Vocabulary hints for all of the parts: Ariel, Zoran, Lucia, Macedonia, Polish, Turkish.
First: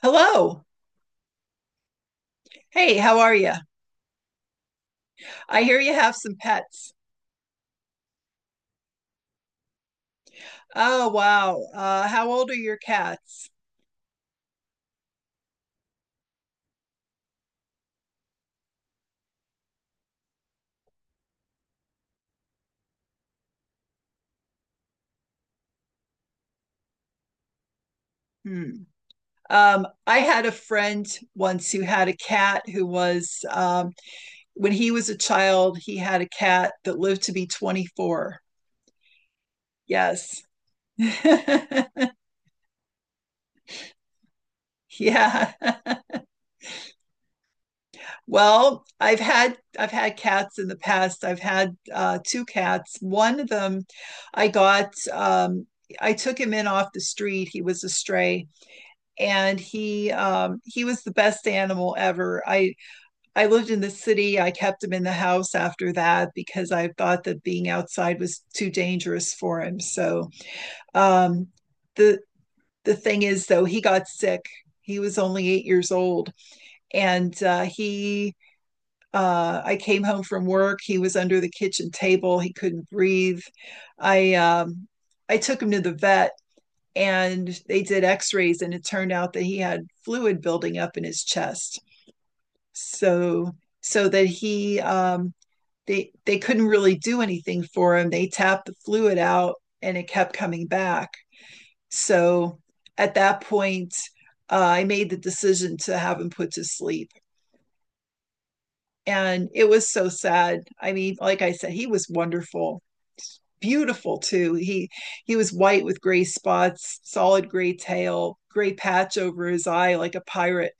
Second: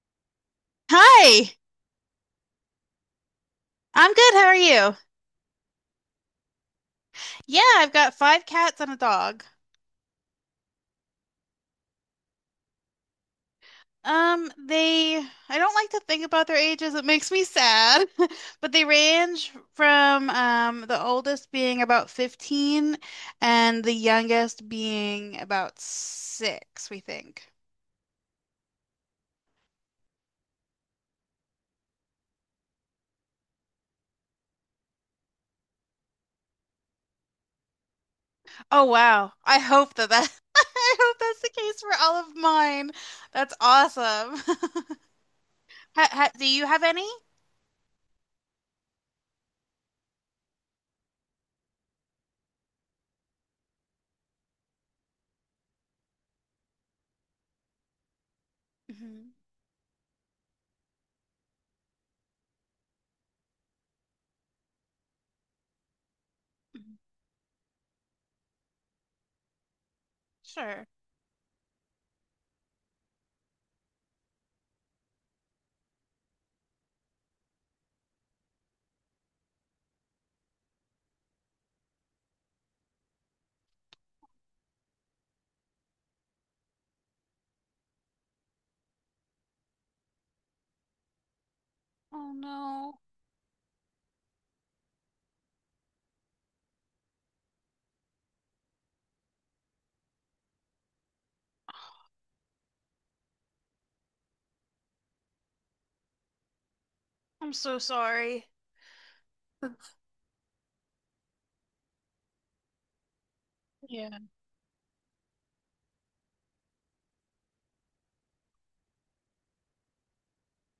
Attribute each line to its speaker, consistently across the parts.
Speaker 1: Hello.
Speaker 2: Hi,
Speaker 1: Hey, how are you?
Speaker 2: I'm good. How are you?
Speaker 1: I hear you have some pets.
Speaker 2: Yeah, I've got five cats and a dog.
Speaker 1: Oh, wow. How old are your cats?
Speaker 2: I don't like to think about their ages. It makes me sad. But they range from the oldest being about 15 and the youngest being about 6, we think.
Speaker 1: Hmm. I had a friend once who had a cat who was, when he was a child, he had a cat that lived to be 24.
Speaker 2: Oh wow. I hope that that
Speaker 1: Yes.
Speaker 2: I hope that's the case for all of mine. That's awesome.
Speaker 1: Yeah.
Speaker 2: Ha, ha, do you have any?
Speaker 1: Well, I've had cats in the past. I've had two cats. One of them I got I took him in off the street. He was a stray,
Speaker 2: Mhm.
Speaker 1: and he was the best animal ever. I lived in the city. I kept him in the house after that because I
Speaker 2: Mhm.
Speaker 1: thought that being outside was too dangerous for him. So
Speaker 2: Sure.
Speaker 1: um the the thing is, though, he got sick. He was only 8 years old, and he I came home from work. He was under the kitchen table. He couldn't breathe. I I took him to the vet, and they did x-rays, and it turned out that he had fluid building up in his chest.
Speaker 2: Oh no.
Speaker 1: So so that he they couldn't really do anything for him. They tapped the fluid out, and it kept coming back. So at that point, I made the decision to have him put to sleep.
Speaker 2: I'm so sorry.
Speaker 1: And it was so sad. I mean, like I said, he was wonderful.
Speaker 2: Yeah.
Speaker 1: Beautiful, too. He was white with gray spots, solid gray tail, gray patch over his eye like a pirate.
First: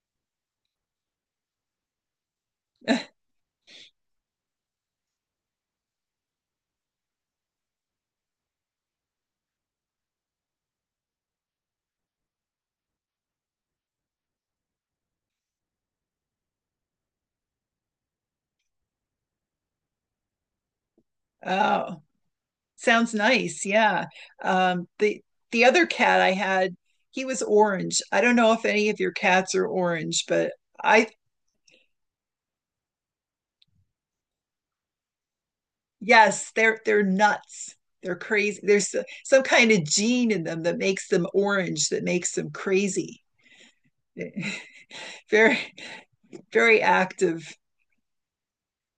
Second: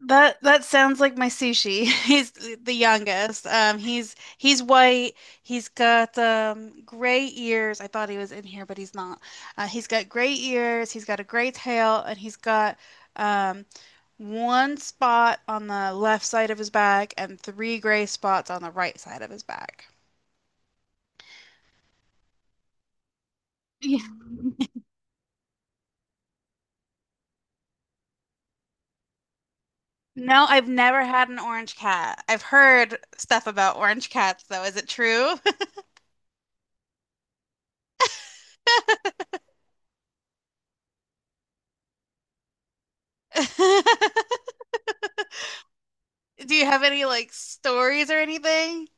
Speaker 2: That sounds like my Sushi. He's the youngest. He's white. He's got gray ears. I thought he was in here, but he's not. He's got gray ears. He's got a gray tail, and he's got um one spot on the left side of his back and three gray spots on the right side of his back.
Speaker 1: Oh, sounds nice.
Speaker 2: Yeah.
Speaker 1: Yeah. Um, the the other cat I had, he was orange. I don't know if any of your cats are orange,
Speaker 2: No,
Speaker 1: but
Speaker 2: I've never
Speaker 1: I
Speaker 2: had an orange cat. I've heard stuff about orange cats, though. Is it true?
Speaker 1: yes, they're nuts. They're crazy. There's some kind of gene in them that makes them orange, that makes them crazy. Very,
Speaker 2: Do you
Speaker 1: very
Speaker 2: have any like
Speaker 1: active.
Speaker 2: stories or anything?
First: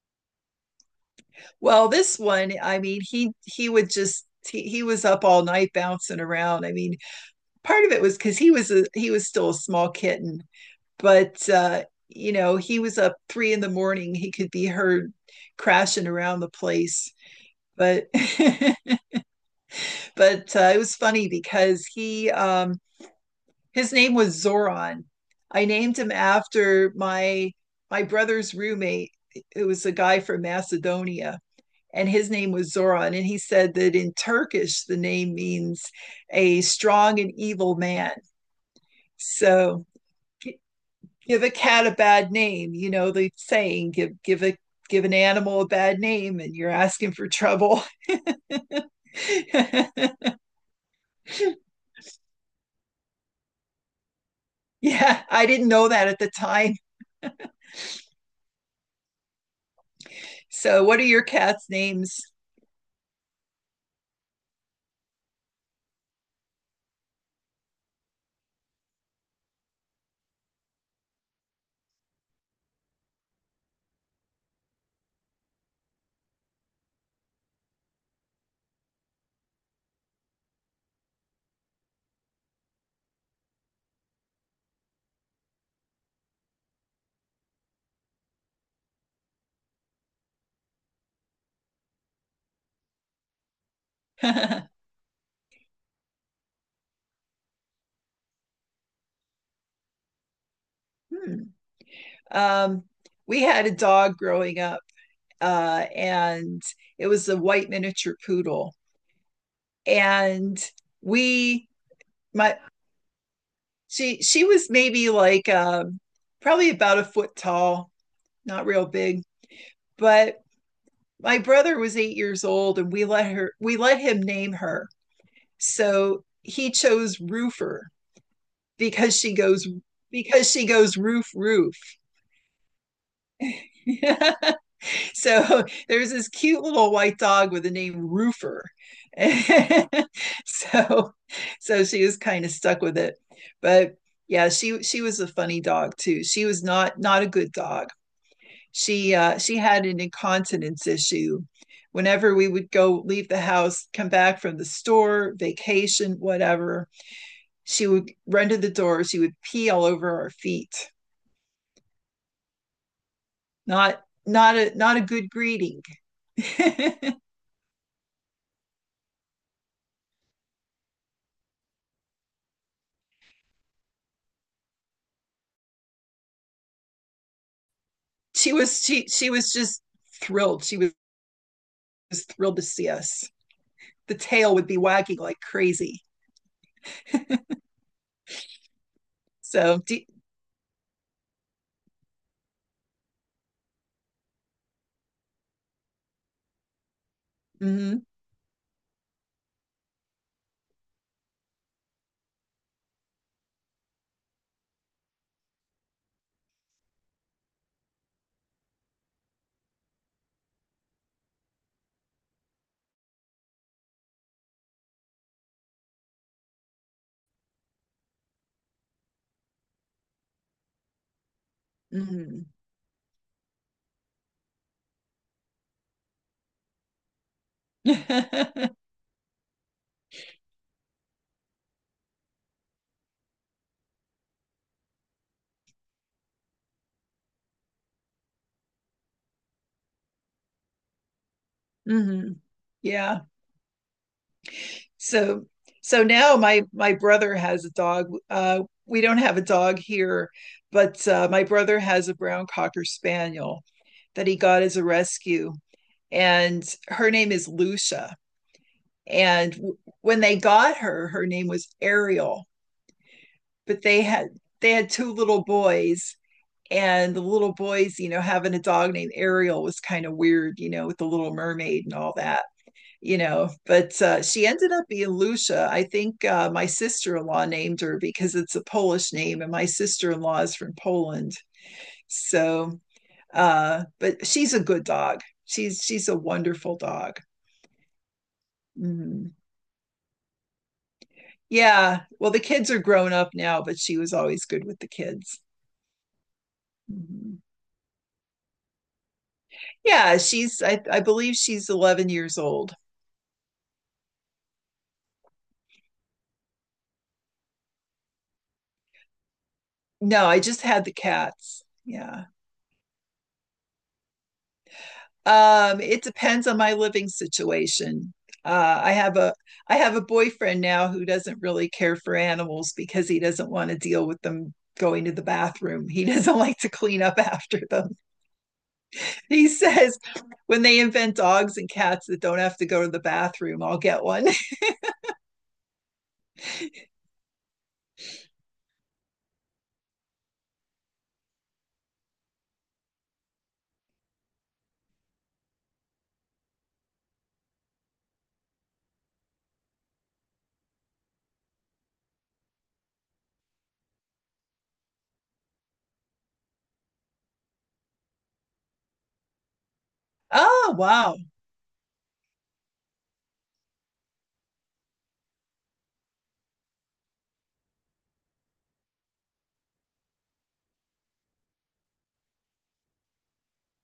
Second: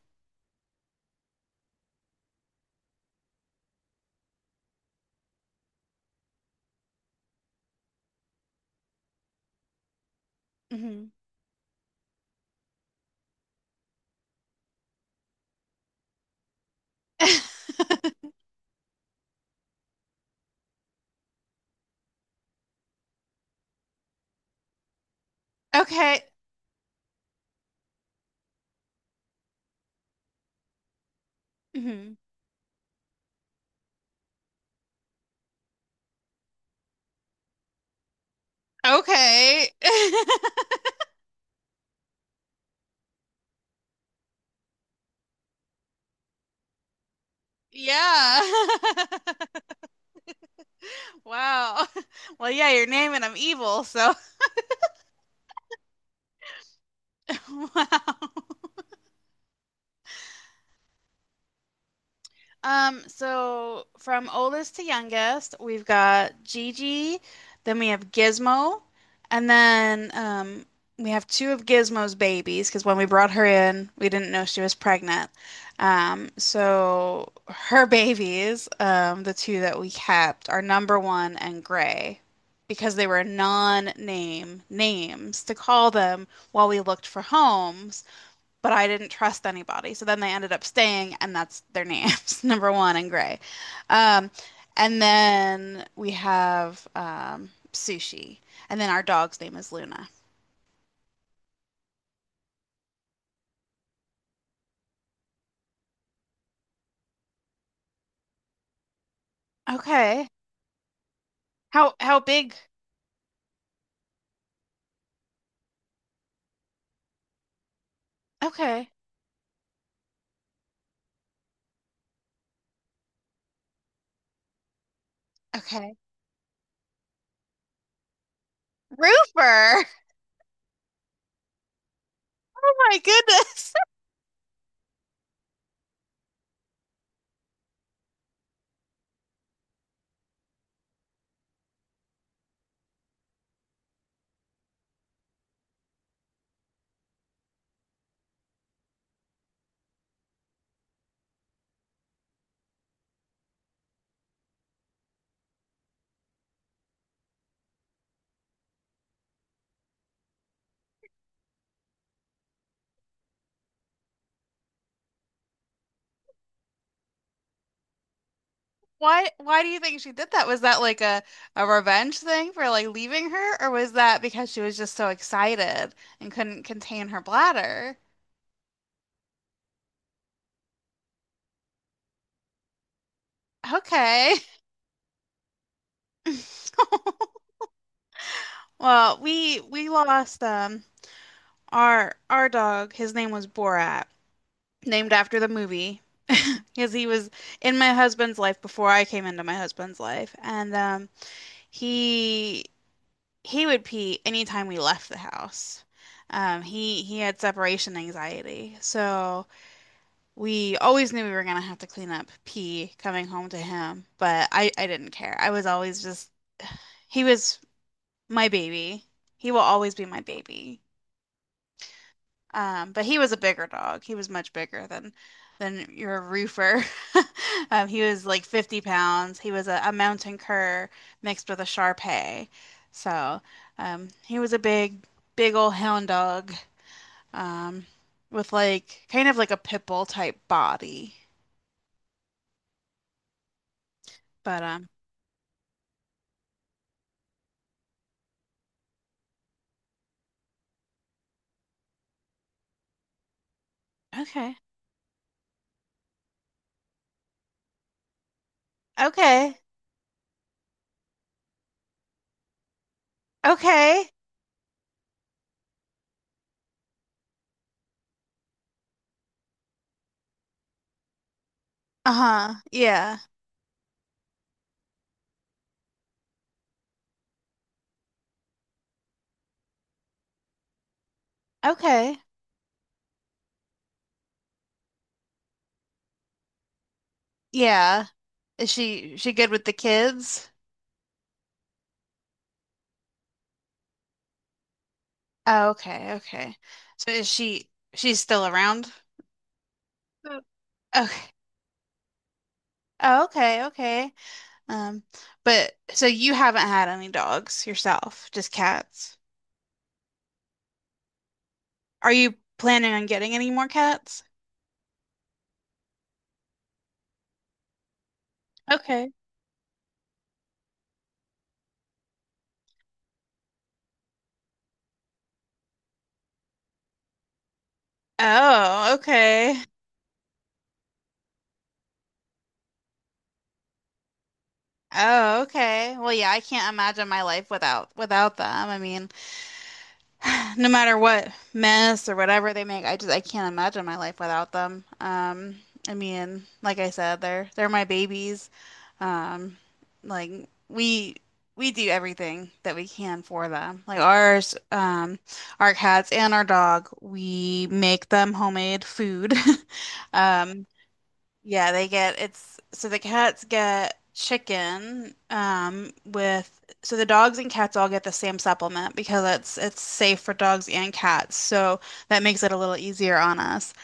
Speaker 1: Well, this one, I mean, he would just he was up all night bouncing around. I mean, part of it was because he was still a small kitten,
Speaker 2: Hmm.
Speaker 1: but you know, he was up three in the morning. He could be heard crashing around the place. But but it was funny because he his name was Zoran. I named him
Speaker 2: Okay.
Speaker 1: after my my brother's roommate. It was a guy from Macedonia, and
Speaker 2: Hmm.
Speaker 1: his name was Zoran. And he said that in Turkish, the name means a strong and evil man.
Speaker 2: Okay.
Speaker 1: So give a cat a bad name, you know the saying, give an animal a bad name and you're asking for trouble.
Speaker 2: Yeah. Wow. Well, yeah, you're naming I'm evil, so
Speaker 1: Yeah, I didn't know that at the time.
Speaker 2: Wow.
Speaker 1: So what are your cat's names?
Speaker 2: So from oldest to youngest, we've got Gigi, then we have Gizmo, and then we have two of Gizmo's babies because when we brought her in, we didn't know she was pregnant. So her babies, the two that we kept, are number one and Gray because they were non-name names to call them while we looked for homes, but I didn't trust anybody. So then they ended up staying, and that's their names, number one and Gray. Um,
Speaker 1: Hmm.
Speaker 2: and then we have Sushi, and then our dog's name is Luna.
Speaker 1: Um, we had a dog growing up, and it was a white miniature poodle.
Speaker 2: Okay.
Speaker 1: And we,
Speaker 2: How big?
Speaker 1: my, she was maybe like probably about a foot tall, not real
Speaker 2: Okay.
Speaker 1: big, but my brother was 8 years old, and we let him name her.
Speaker 2: Okay.
Speaker 1: So he chose Roofer because she goes
Speaker 2: Roofer.
Speaker 1: because she goes roof roof.
Speaker 2: Oh my goodness.
Speaker 1: So there's this cute little white dog with the name Roofer. So so she was kind of stuck with it. But yeah, she was a funny dog, too. She was not a good dog. She had an incontinence issue. Whenever we would go leave the house, come back from the store, vacation, whatever, she would run to the door, she would pee all over our feet. Not a good greeting.
Speaker 2: Why do you think she did that? Was that like a revenge thing for like leaving her, or was that because she was just so excited and couldn't contain her bladder?
Speaker 1: She was just thrilled. Was thrilled to see us. The
Speaker 2: Okay.
Speaker 1: tail would be wagging like crazy.
Speaker 2: Well, we
Speaker 1: So,
Speaker 2: we lost our dog. His name was Borat, named after the movie, because he was in my
Speaker 1: mm-hmm,
Speaker 2: husband's life before I came into my husband's life, and he he would pee anytime we left the house. He had separation anxiety, so we always knew we were gonna have to clean up pee coming home to him, but I didn't care. I was always just he was my baby. He will always be my baby.
Speaker 1: mm-hmm.
Speaker 2: But he was a bigger dog. He was much bigger than your Roofer. He was like 50 pounds. He was a mountain cur mixed with a Shar Pei. So he was a big, big old hound dog, um, with like kind of like a pit bull type body.
Speaker 1: Mm-hmm. Yeah.
Speaker 2: But
Speaker 1: So so now my brother has a dog. We don't have a dog here, but my brother has a brown cocker spaniel that he
Speaker 2: Okay,
Speaker 1: got as a rescue, and her name is Lucia.
Speaker 2: okay,
Speaker 1: And when they got her, her name was Ariel, but
Speaker 2: okay.
Speaker 1: they had two little boys, and the little boys, you know, having a dog named Ariel was kind of weird, you know, with the Little Mermaid and all that.
Speaker 2: Uh-huh.
Speaker 1: You
Speaker 2: Yeah.
Speaker 1: know, but she ended up being Lucia. I think my sister-in-law named her because it's a Polish name, and my sister-in-law is from Poland.
Speaker 2: Okay.
Speaker 1: So but she's a good dog. She's a wonderful dog.
Speaker 2: Yeah. Is she
Speaker 1: Mhm.
Speaker 2: good with the kids?
Speaker 1: Yeah, well, the kids are grown up now, but she was always good with the kids.
Speaker 2: Oh, okay, okay. So is
Speaker 1: Mhm.
Speaker 2: she she's still around?
Speaker 1: Yeah,
Speaker 2: So,
Speaker 1: she's I
Speaker 2: Okay.
Speaker 1: believe she's 11 years old.
Speaker 2: Oh, okay, okay. Um, but so you haven't had any dogs yourself, just cats.
Speaker 1: No, I just had the cats.
Speaker 2: Are
Speaker 1: Yeah.
Speaker 2: you planning on getting any more cats?
Speaker 1: It depends on my living situation. Uh, I
Speaker 2: Okay.
Speaker 1: have a I have a boyfriend now who doesn't really care for animals because he doesn't want to deal with them going to the bathroom. He doesn't like to clean up after them.
Speaker 2: Oh,
Speaker 1: He
Speaker 2: okay.
Speaker 1: says when they invent dogs and cats that don't have to go to the bathroom, I'll get one.
Speaker 2: Oh, okay. Well, yeah, I can't imagine my life without them. I mean, no matter what mess or whatever they make, I can't imagine my life without them. I mean, like I said, they're my babies. Um, like we we do everything that we can for them. Like our cats and our dog, we make them homemade food. Um,
Speaker 1: Oh, wow.
Speaker 2: yeah, they get it's so the cats get chicken, with so the dogs and cats all get the same supplement because it's safe for dogs and cats. So that makes it a little easier on us.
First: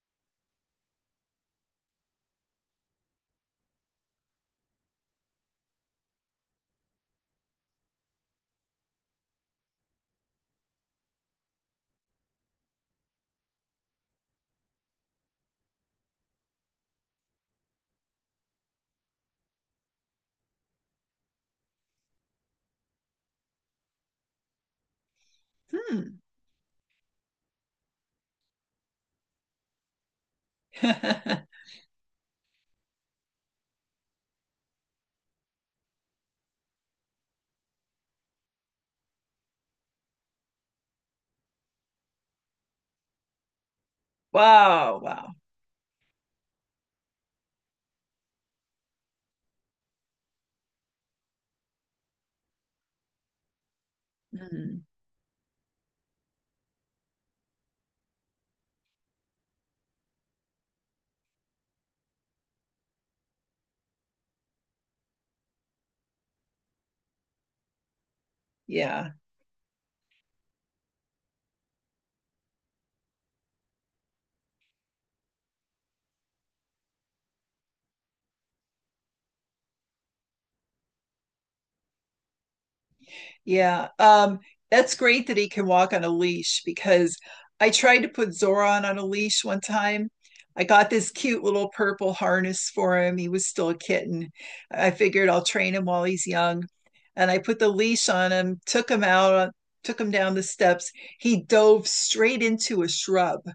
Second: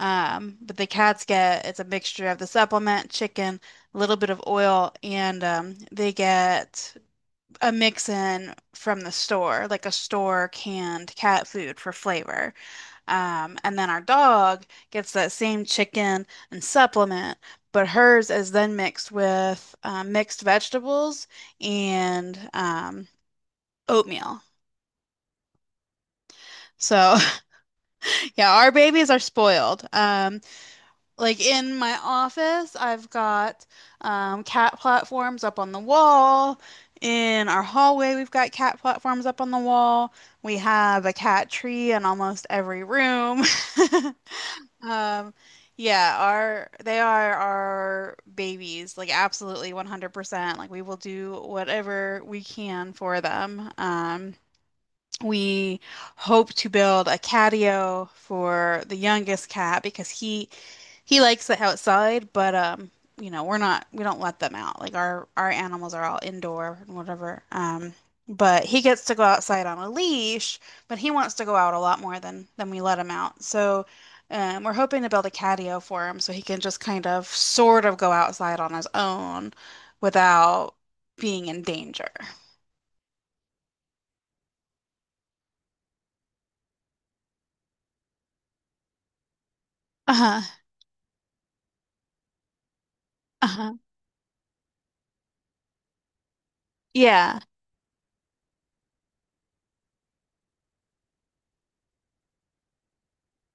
Speaker 2: But the cats get it's a mixture of the supplement, chicken, a little bit of oil, and they get a mix in from the store, like a store canned cat food for flavor. And then our dog gets that same chicken and supplement, but hers is then mixed with mixed vegetables and oatmeal.
Speaker 1: Hmm.
Speaker 2: So, yeah, our babies are spoiled. Like in my office, I've got cat platforms up on the wall. In our hallway, we've got cat platforms up on the wall. We have a cat tree in almost every room.
Speaker 1: Wow,
Speaker 2: Um,
Speaker 1: wow.
Speaker 2: yeah, our they are our babies, like absolutely 100%. Like we will do whatever we can for them. Um,
Speaker 1: Hmm.
Speaker 2: we hope to build a catio for the youngest cat because he likes the outside, but we don't let them out. Like our animals are all indoor and whatever. But he gets
Speaker 1: Yeah.
Speaker 2: to go outside on a leash, but he wants to go out a lot more than we let him out. So, we're hoping to build a catio for him so he can just kind of sort of go outside on his own without being in danger.
Speaker 1: Yeah. That's great that he can walk on a leash because I tried to put Zoran on a leash one time.
Speaker 2: Uh-huh.
Speaker 1: I got this cute little purple harness for him. He was still
Speaker 2: Uh-huh.
Speaker 1: a kitten. I figured I'll train him while he's young. And I
Speaker 2: Yeah.
Speaker 1: put the leash on him, took him out, took him down the steps. He dove straight into a shrub.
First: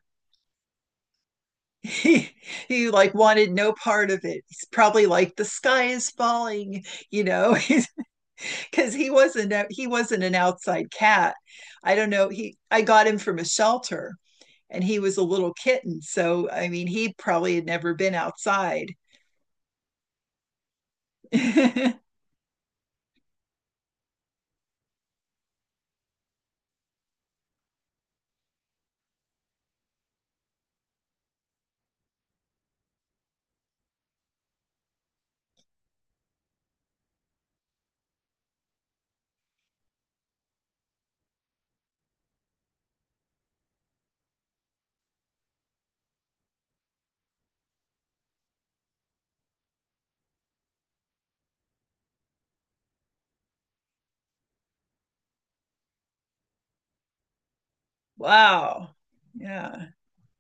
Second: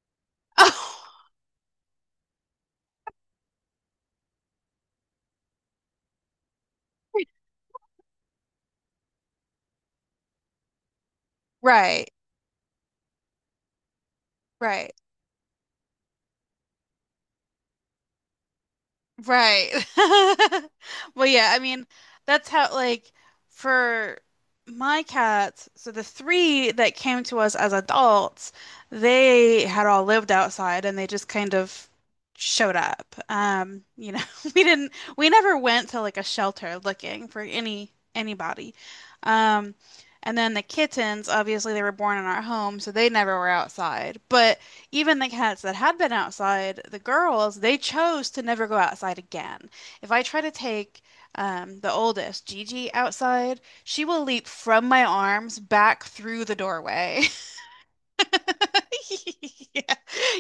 Speaker 1: He, he like wanted no part of it. He's probably like, the sky is falling, you
Speaker 2: Right,
Speaker 1: know. Because he wasn't an outside cat. I don't know. He I got him from a shelter, and
Speaker 2: right,
Speaker 1: he was a little kitten. So I mean, he probably had never been outside.
Speaker 2: right. Well, yeah, I mean, that's how, like, for my cats, so the three that came to us as adults, they had all lived outside and they just kind of showed up. We didn't, we never went to like a shelter looking for anybody. Um, and then the kittens, obviously, they were born in our home, so they never were outside. But even the cats that had been outside, the girls, they chose to never go outside again. If I try to take the oldest, Gigi, outside, she will leap from my arms back through the doorway.
Speaker 1: Wow. Yeah.
Speaker 2: Yeah.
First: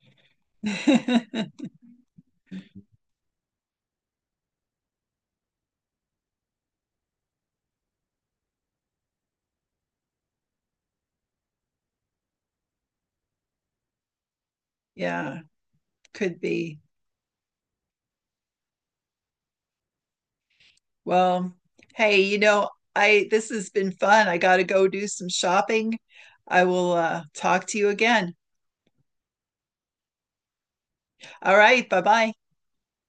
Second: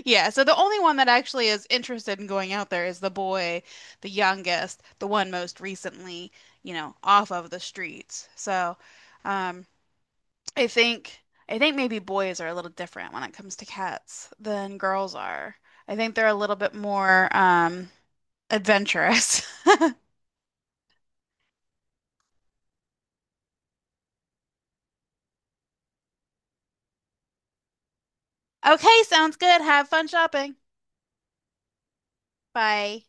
Speaker 2: Yeah, so the only one that actually is interested in going out there is the boy, the youngest, the one most recently, off of the streets. So, um, I think I think maybe boys are a little different when it comes to cats than girls
Speaker 1: Yeah.
Speaker 2: are. I think they're a
Speaker 1: Could
Speaker 2: little bit
Speaker 1: be.
Speaker 2: more adventurous.
Speaker 1: Well, hey, you know, I this has been fun. I gotta go do some shopping. I will talk to you again.
Speaker 2: Okay, sounds good. Have fun shopping.
Speaker 1: All right, bye bye.
Speaker 2: Bye.